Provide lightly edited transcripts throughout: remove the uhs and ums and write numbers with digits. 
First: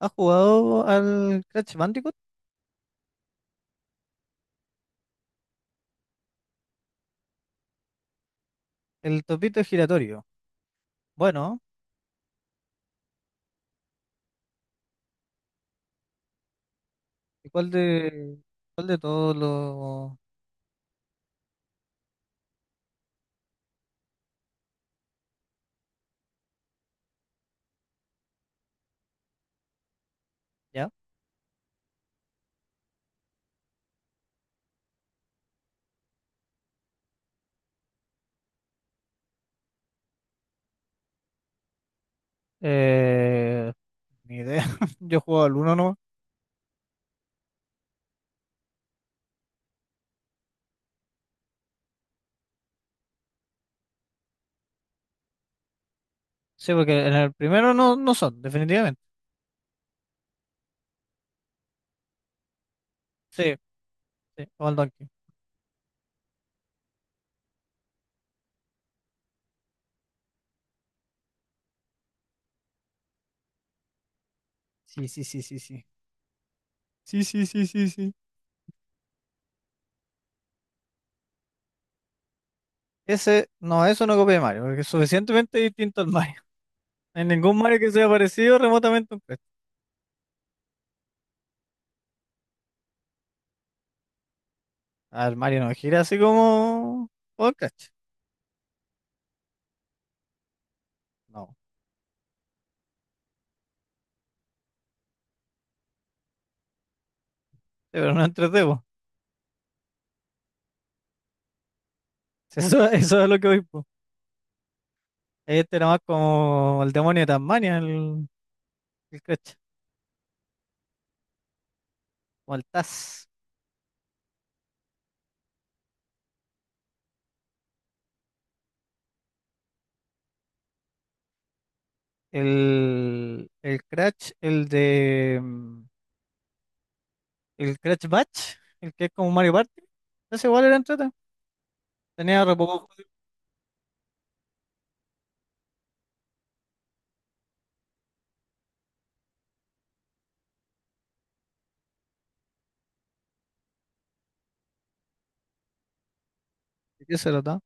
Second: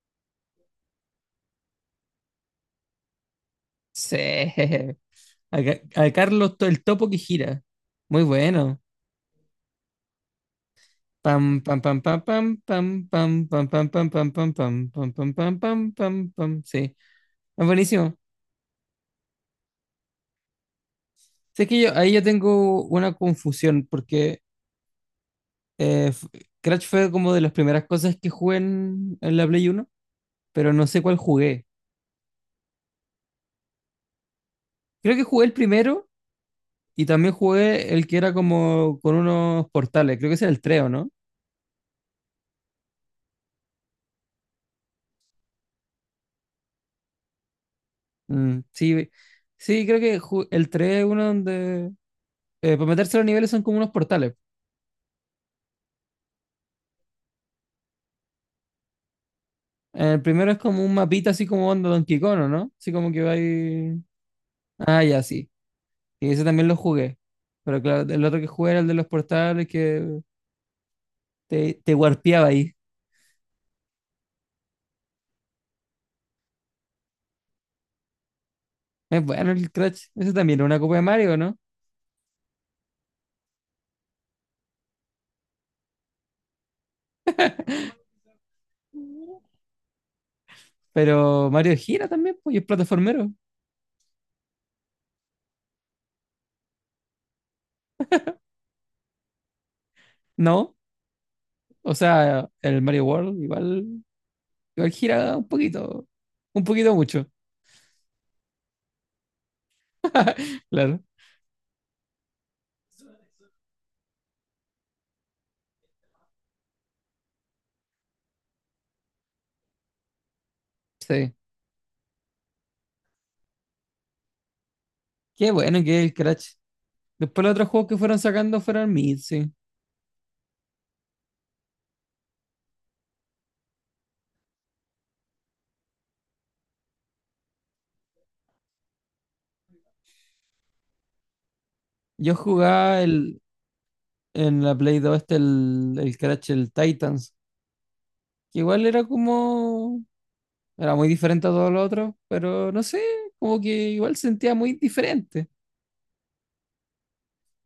¿Has jugado al Crash Bandicoot? Sí. A, a Carlos el topo que gira. Muy bueno. El topito giratorio. Bueno, Pam, pam, pam, pam, pam, pam, pam, pam, pam, pam, pam, pam, pam, pam, pam, pam, pam, pam, pam. Sí. ¿y Es buenísimo. Cuál de todos los... Sé que yo, ahí yo tengo una confusión porque eh, f- Crash fue como de las primeras cosas que jugué en la Play Uno, pero no ¿Ya? sé cuál jugué. Creo que jugué el primero y también jugué el que era como con unos portales. Creo que ese era el 3, ¿o no? Eh, ni idea. Yo he jugado al uno no. Mm, sí, sí, creo que el 3 es uno donde para meterse a los niveles son como unos portales. Sí, porque en el primero no son, definitivamente. El primero es como un mapita así como onda Donkey Kong, ¿o no? Así como que va Sí, ahí. sí, o al Ah, Donkey. ya, sí. Y ese también lo jugué. Pero claro, el otro que jugué era el de los portales que te warpeaba ahí. Sí, sí, sí, sí, sí. Sí, sí, sí, sí, sí. Es bueno el Crash. Ese también era una copia de Mario, ¿no? Ese, no, eso no copia de Mario, porque es suficientemente distinto al Mario. No hay ningún Mario que sea parecido remotamente a un Crash. Pero Mario gira también, pues, y es plataformero. Al Mario no gira así como... O el Crash. ¿No? No. Sí, O sea, el Mario World igual gira un poquito. Un poquito mucho. pero no es en Claro, Sí, eso es lo que voy, po. Este era más como el demonio de Tasmania, el Crash, sí. o el Taz. Qué bueno que es el Crash. Después los otros juegos que fueron sacando fueron Mid, sí. El Crash, el de. El Crash Batch, el que es como Mario Party. Ese igual era entrete. Yo Tenía re poco jugaba juego. el, en la Play dos este, el Crash, el Titans, que igual era como. Era muy diferente a todos los otros, pero no sé, como que igual sentía muy diferente. ¿De qué se trataba?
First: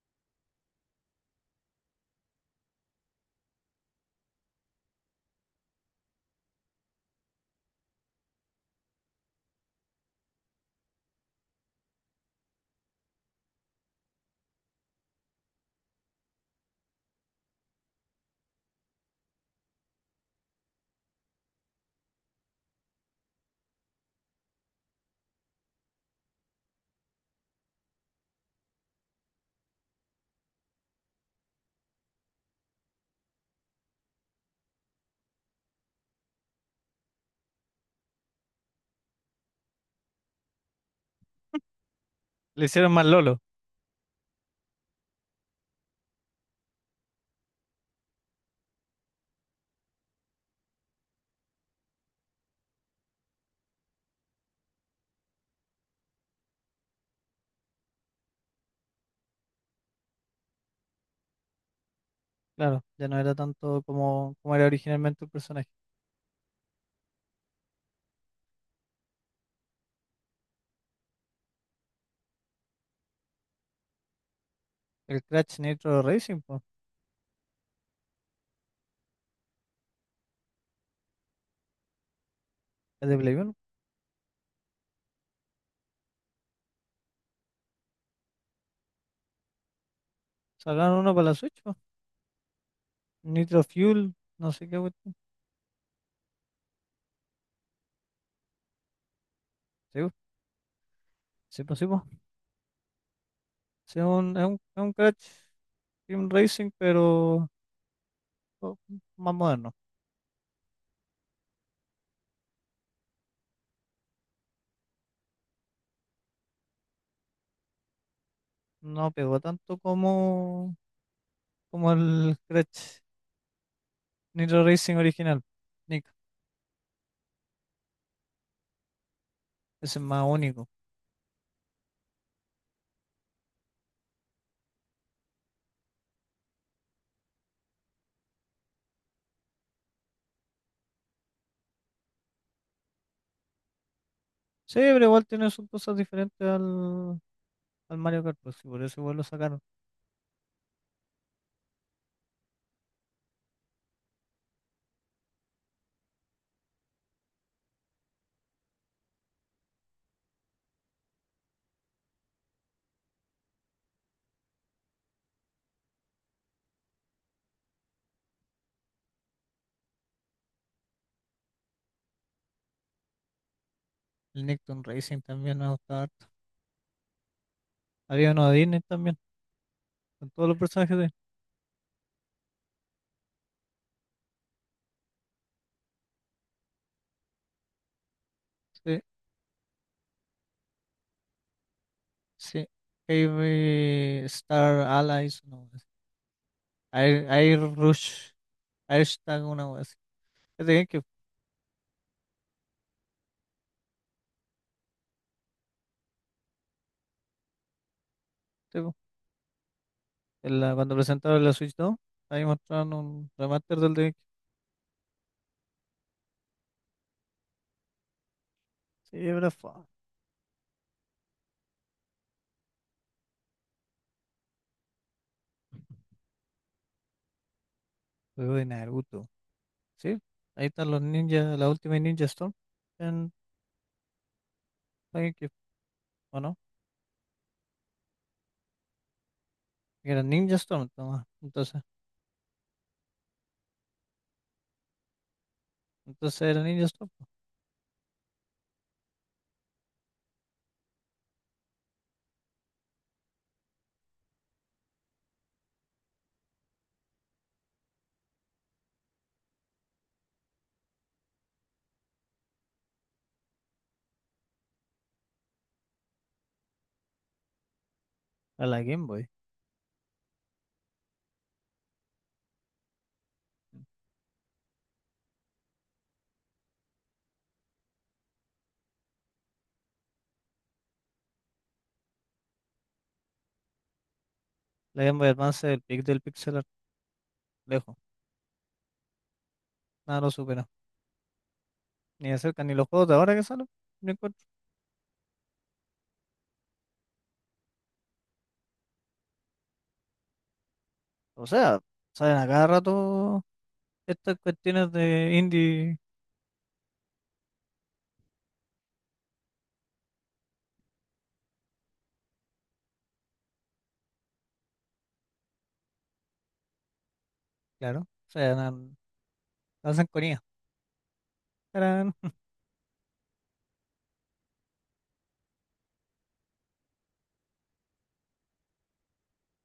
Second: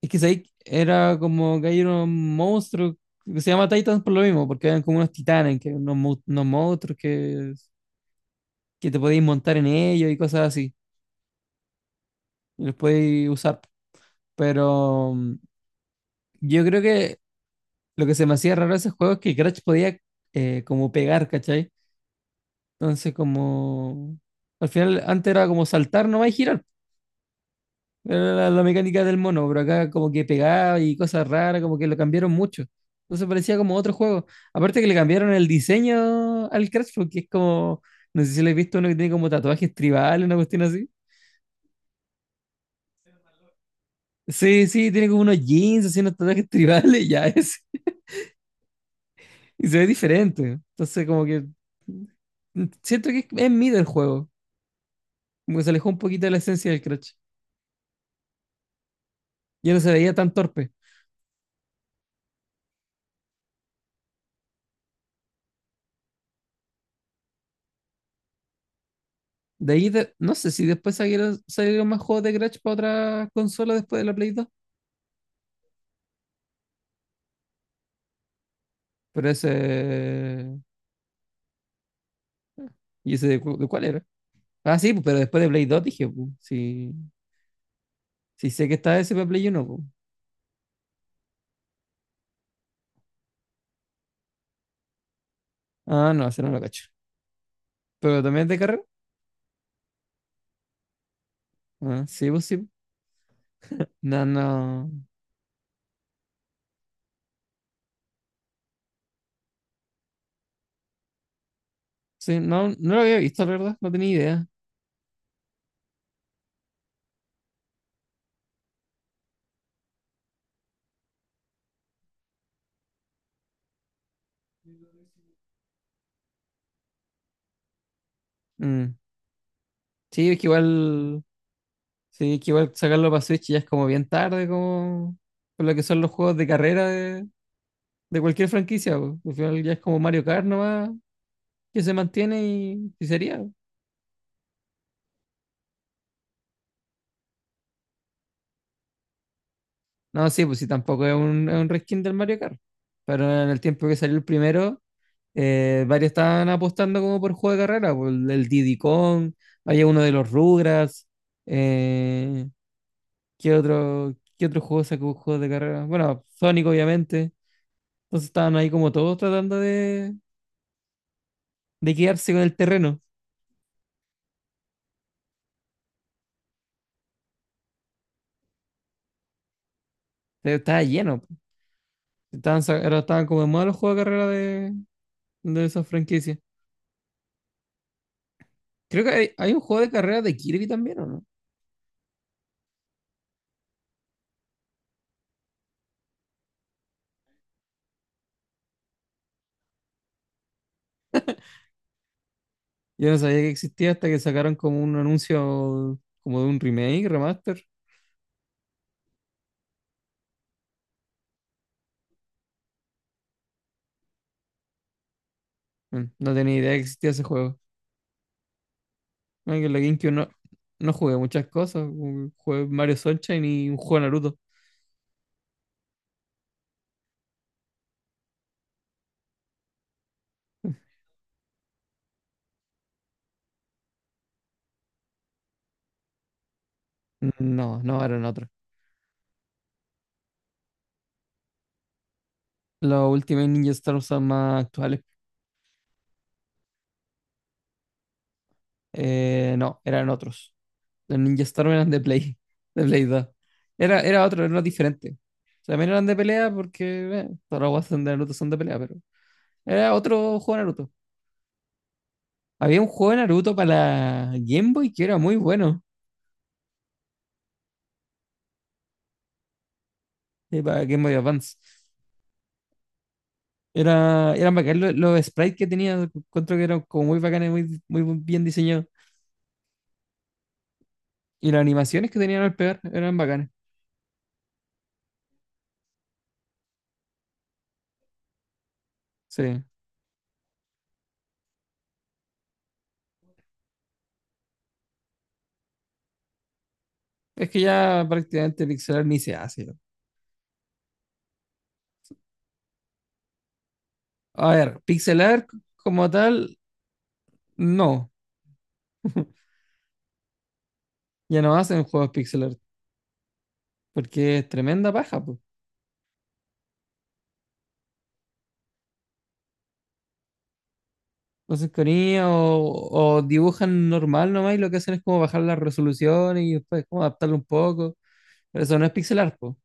Es que ahí era como que hay unos monstruos que se llama Titans por lo mismo, porque eran como unos titanes, que unos monstruos que te podéis montar en ellos y cosas así. Y los podéis usar. Pero mm, yo creo que lo que se me hacía raro de ese juego es que Crash podía como pegar, ¿cachai? Entonces, como, al final, antes era como saltar nomás y girar. Era la mecánica del mono, pero acá como que pegaba y cosas raras, como que lo cambiaron mucho. Entonces parecía como otro juego. Aparte que le cambiaron el diseño al Crash, porque es como, no sé si lo he visto uno que tiene como tatuajes tribales, una cuestión así. Le hicieron más Lolo, Sí, sí, tiene como unos jeans, así unos tatuajes tribales, ya es. Y se ve diferente. Entonces, como que siento que es mid el juego. Como que se alejó un poquito de la esencia del Crash. Ya no se veía tan torpe. claro. Ya no era tanto como, como era originalmente el personaje. De ahí, no sé si después salieron más juegos de Crash para otra consola después de la Play dos. El Crash Nitro Racing, pues, Pero ese. el ¿Y de ese Play de, 1. De cuál era? Ah, sí, pues, pero después de Play 2 dije, pues, sí, sí sé que está ese para Play uno pues. Sacaron uno para la Switch, po. Nitro Fuel, no sé qué cuestión. Ah, no, ese no lo cacho. ¿Pero también es de carrera? Sí, po, sí, po, sí, Ah, po. sí, pues sí. Sí, es No, un, es un, es no. un Crash Sim Racing, pero o- más moderno. Sí, no, no lo había visto, la verdad. No tenía idea. No pegó tanto como, como el Crash Nitro Racing original. Nick, Mm. ese es más Sí, es que único. igual. Sí, que igual sacarlo para Switch ya es como bien tarde, como por lo que son los juegos de carrera de cualquier franquicia, po. Al final ya es como Mario Kart nomás, que se mantiene y sería, po. Sí, pero igual tiene sus cosas diferentes al, al Mario Kart, pues, y por eso igual lo sacaron. No, sí, pues sí, tampoco es un, es un reskin del Mario Kart. Pero en el tiempo que salió el primero, varios estaban apostando como por juego de carrera, por el Diddy Kong, había uno de los Rugrats, eh, qué otro juego sacó juegos de carrera? Bueno, Sonic obviamente. Entonces estaban ahí como todos tratando de quedarse con el terreno. El Nicktoon Racing también me gustaba harto. Había uno de Disney también, con todos los Estaba personajes de lleno. Estaban, ahora estaban como de moda los juegos de carrera de esas franquicias. sí, Creo que hay un juego de carrera de Kirby también, ¿o no? sí. Heavy Star Allies, no, Air, Air Rush, Air Stag, una wea así. Es de GameCube, Yo no sabía que existía hasta que sacaron como un anuncio como de un remake, remaster. sí, cuando presentaron la Switch 2, ahí mostraron un remaster del de... Mm, no tenía idea que existía ese juego. Sí, pero No, que fue en la GameCube no jugué muchas cosas. Como jugué Mario Sunshine y un juego de Naruto. juego de Naruto. Sí, ahí están los ninjas, la última Ninja Storm en Game Cube, ¿o no? Mm, no, no, eran otros. Que era Ninja Storm, toma. Entonces, Los Ultimate Ninja Stars son más actuales. entonces era Ninja Storm, po, No, eran otros. Los Ninja Storm eran de Play 2. Era otro, era uno diferente. También eran de pelea porque todas las guas de Naruto son de pelea, pero era otro juego de Naruto. Había un juego de Naruto para la Game Boy que era muy bueno, a la Game Boy. Para Game Boy Advance. Eran bacán los sprites que tenía, encuentro que eran como muy bacanes, muy, muy bien diseñados. Y las animaciones que tenían al pegar eran bacanas. La Game Boy Advance es el pic del pixel art, lejos. Sí. Nada lo supera. Ni de cerca, ni los juegos de ahora que salen. Ni encuentro. Es que ya prácticamente pixelar ni se hace. O sea, salen a cada rato estas A ver, cuestiones de pixelar indie. como tal, no. Ya no hacen juegos pixel art, porque es tremenda paja, pues. Claro. O sea, hacen con Entonces, con IA. IA o dibujan normal nomás y lo que hacen es como bajar la resolución y después como adaptarlo un poco. Pero eso no es pixel art, po.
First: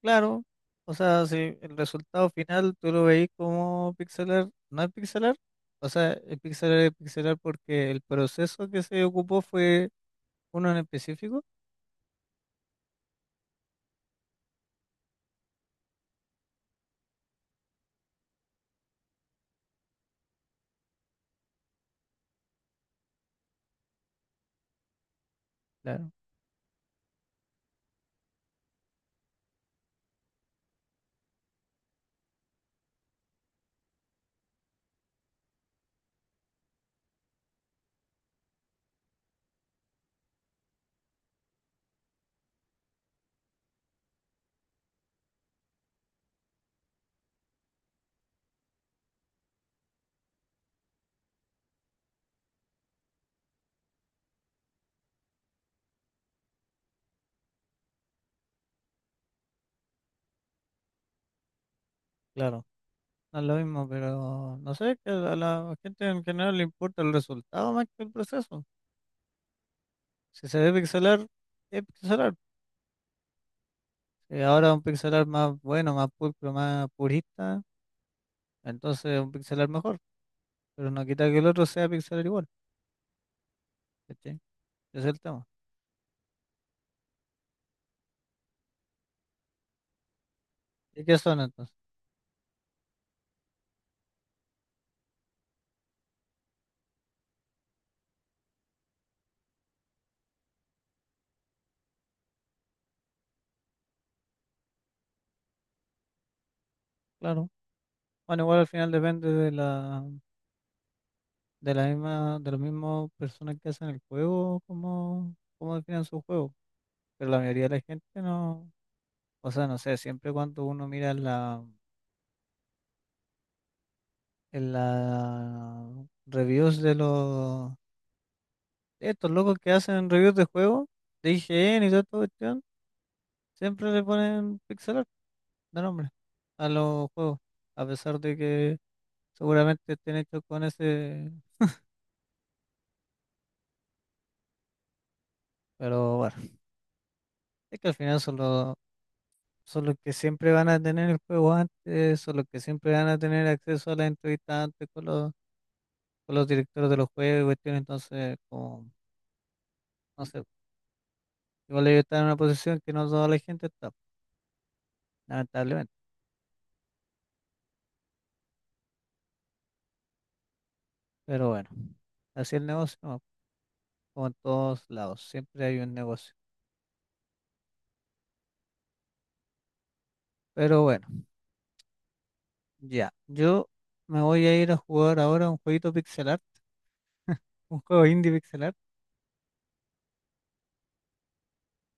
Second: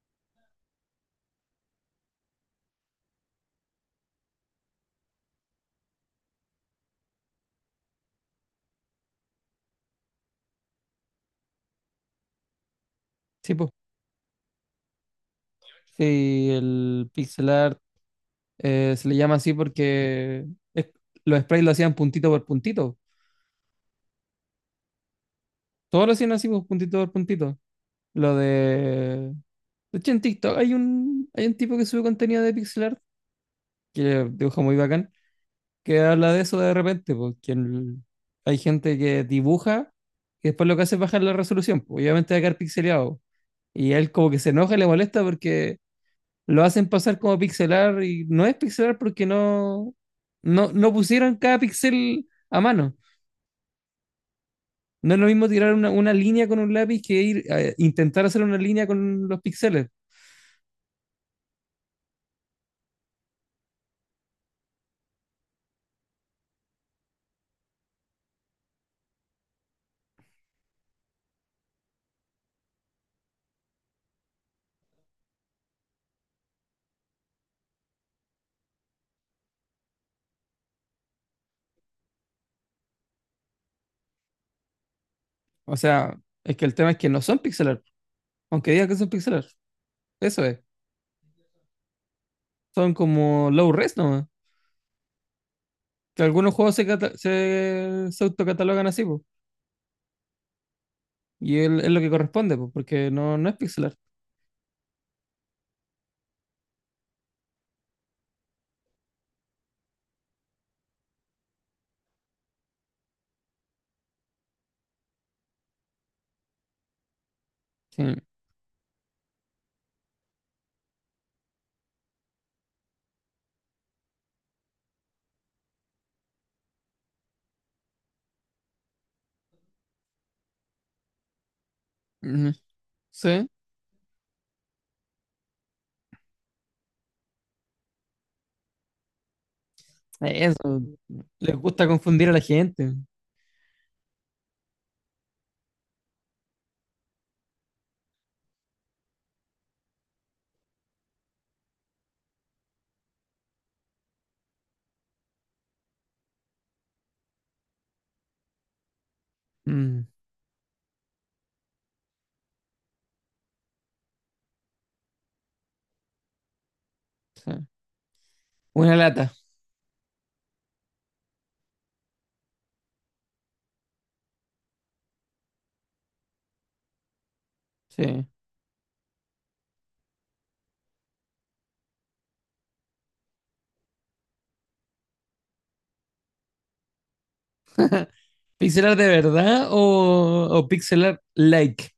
Claro, o sea, si el resultado final tú lo veis como pixelar, no es pixelar, o sea, el pixelar es pixelar porque el proceso que se ocupó fue uno en específico, Sí, po. Sí, el pixel art se le llama así porque es- los sprites lo hacían puntito por puntito. Todos claro, lo hacían así, pues, puntito por puntito. Lo de. De hecho, en TikTok hay un tipo que sube contenido de pixel art que dibuja muy bacán, que habla de eso de repente, porque hay gente que dibuja y después lo que hace es bajar la resolución, pues, obviamente va a quedar pixeleado. Y él como que se enoja y le molesta porque lo hacen pasar como pixelar y no es pixelar porque no pusieron cada pixel a mano. No es lo mismo tirar una línea con un lápiz que ir a intentar hacer una línea con los píxeles. claro, no es lo mismo, pero no sé, que a la gente en general le importa el resultado más que el proceso. Si se ve pixelar, es pixelar. Y ahora un pixelar más bueno, más pulcro, más purista, entonces un pixelar mejor, pero no quita que el otro sea pixelar igual, ¿cachai? Ese es el tema. O sea, es que el tema es que no son pixelar, aunque digan que son pixelar. Eso es. ¿Y qué son entonces? Son como low res, ¿no? Que algunos juegos se, se autocatalogan así, po, y es lo que corresponde, po, porque no es pixelar. Claro. Bueno, igual al final depende de la misma, de las mismas personas que hacen el juego, cómo, cómo definen su juego. Pero la mayoría de la gente Sí. no, o sea, no sé, siempre cuando uno mira en la reviews de los, de estos locos que hacen reviews de juegos, de IGN y toda esta Ujú. cuestión, Sí, siempre le ponen pixel art de nombre a los juegos, a pesar de que seguramente estén hechos eso. con ese, Les gusta confundir a la gente. pero bueno, es que al final son los que siempre van a tener el juego antes, son los que siempre van a tener acceso a las entrevistas antes con los directores de los juegos y cuestiones, entonces, como, Mm, no sé, igual ellos están en una posición que no toda la gente está, lamentablemente, sí. Una lata. pero bueno, así es el negocio, ¿no? Como en todos lados, siempre hay un negocio. Sí. Pero bueno, ya, yo me voy a ir a jugar ahora un jueguito pixelar, un juego indie pixelar. ¿Pixelar de verdad o pixelar like?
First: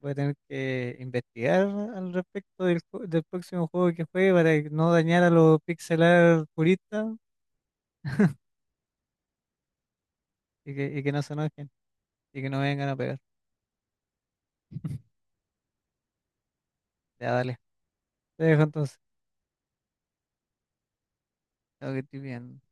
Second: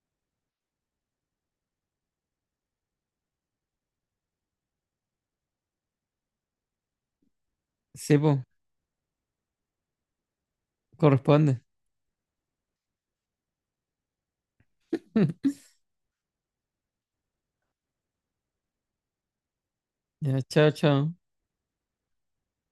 Voy a tener que investigar al respecto del próximo juego que juegue para que no dañar a los pixelar puristas Sí, po, y que no se corresponde. enojen y que no vengan a pegar. Ya, dale. Te dejo entonces. Ya, chao, chao. Tengo que estoy bien.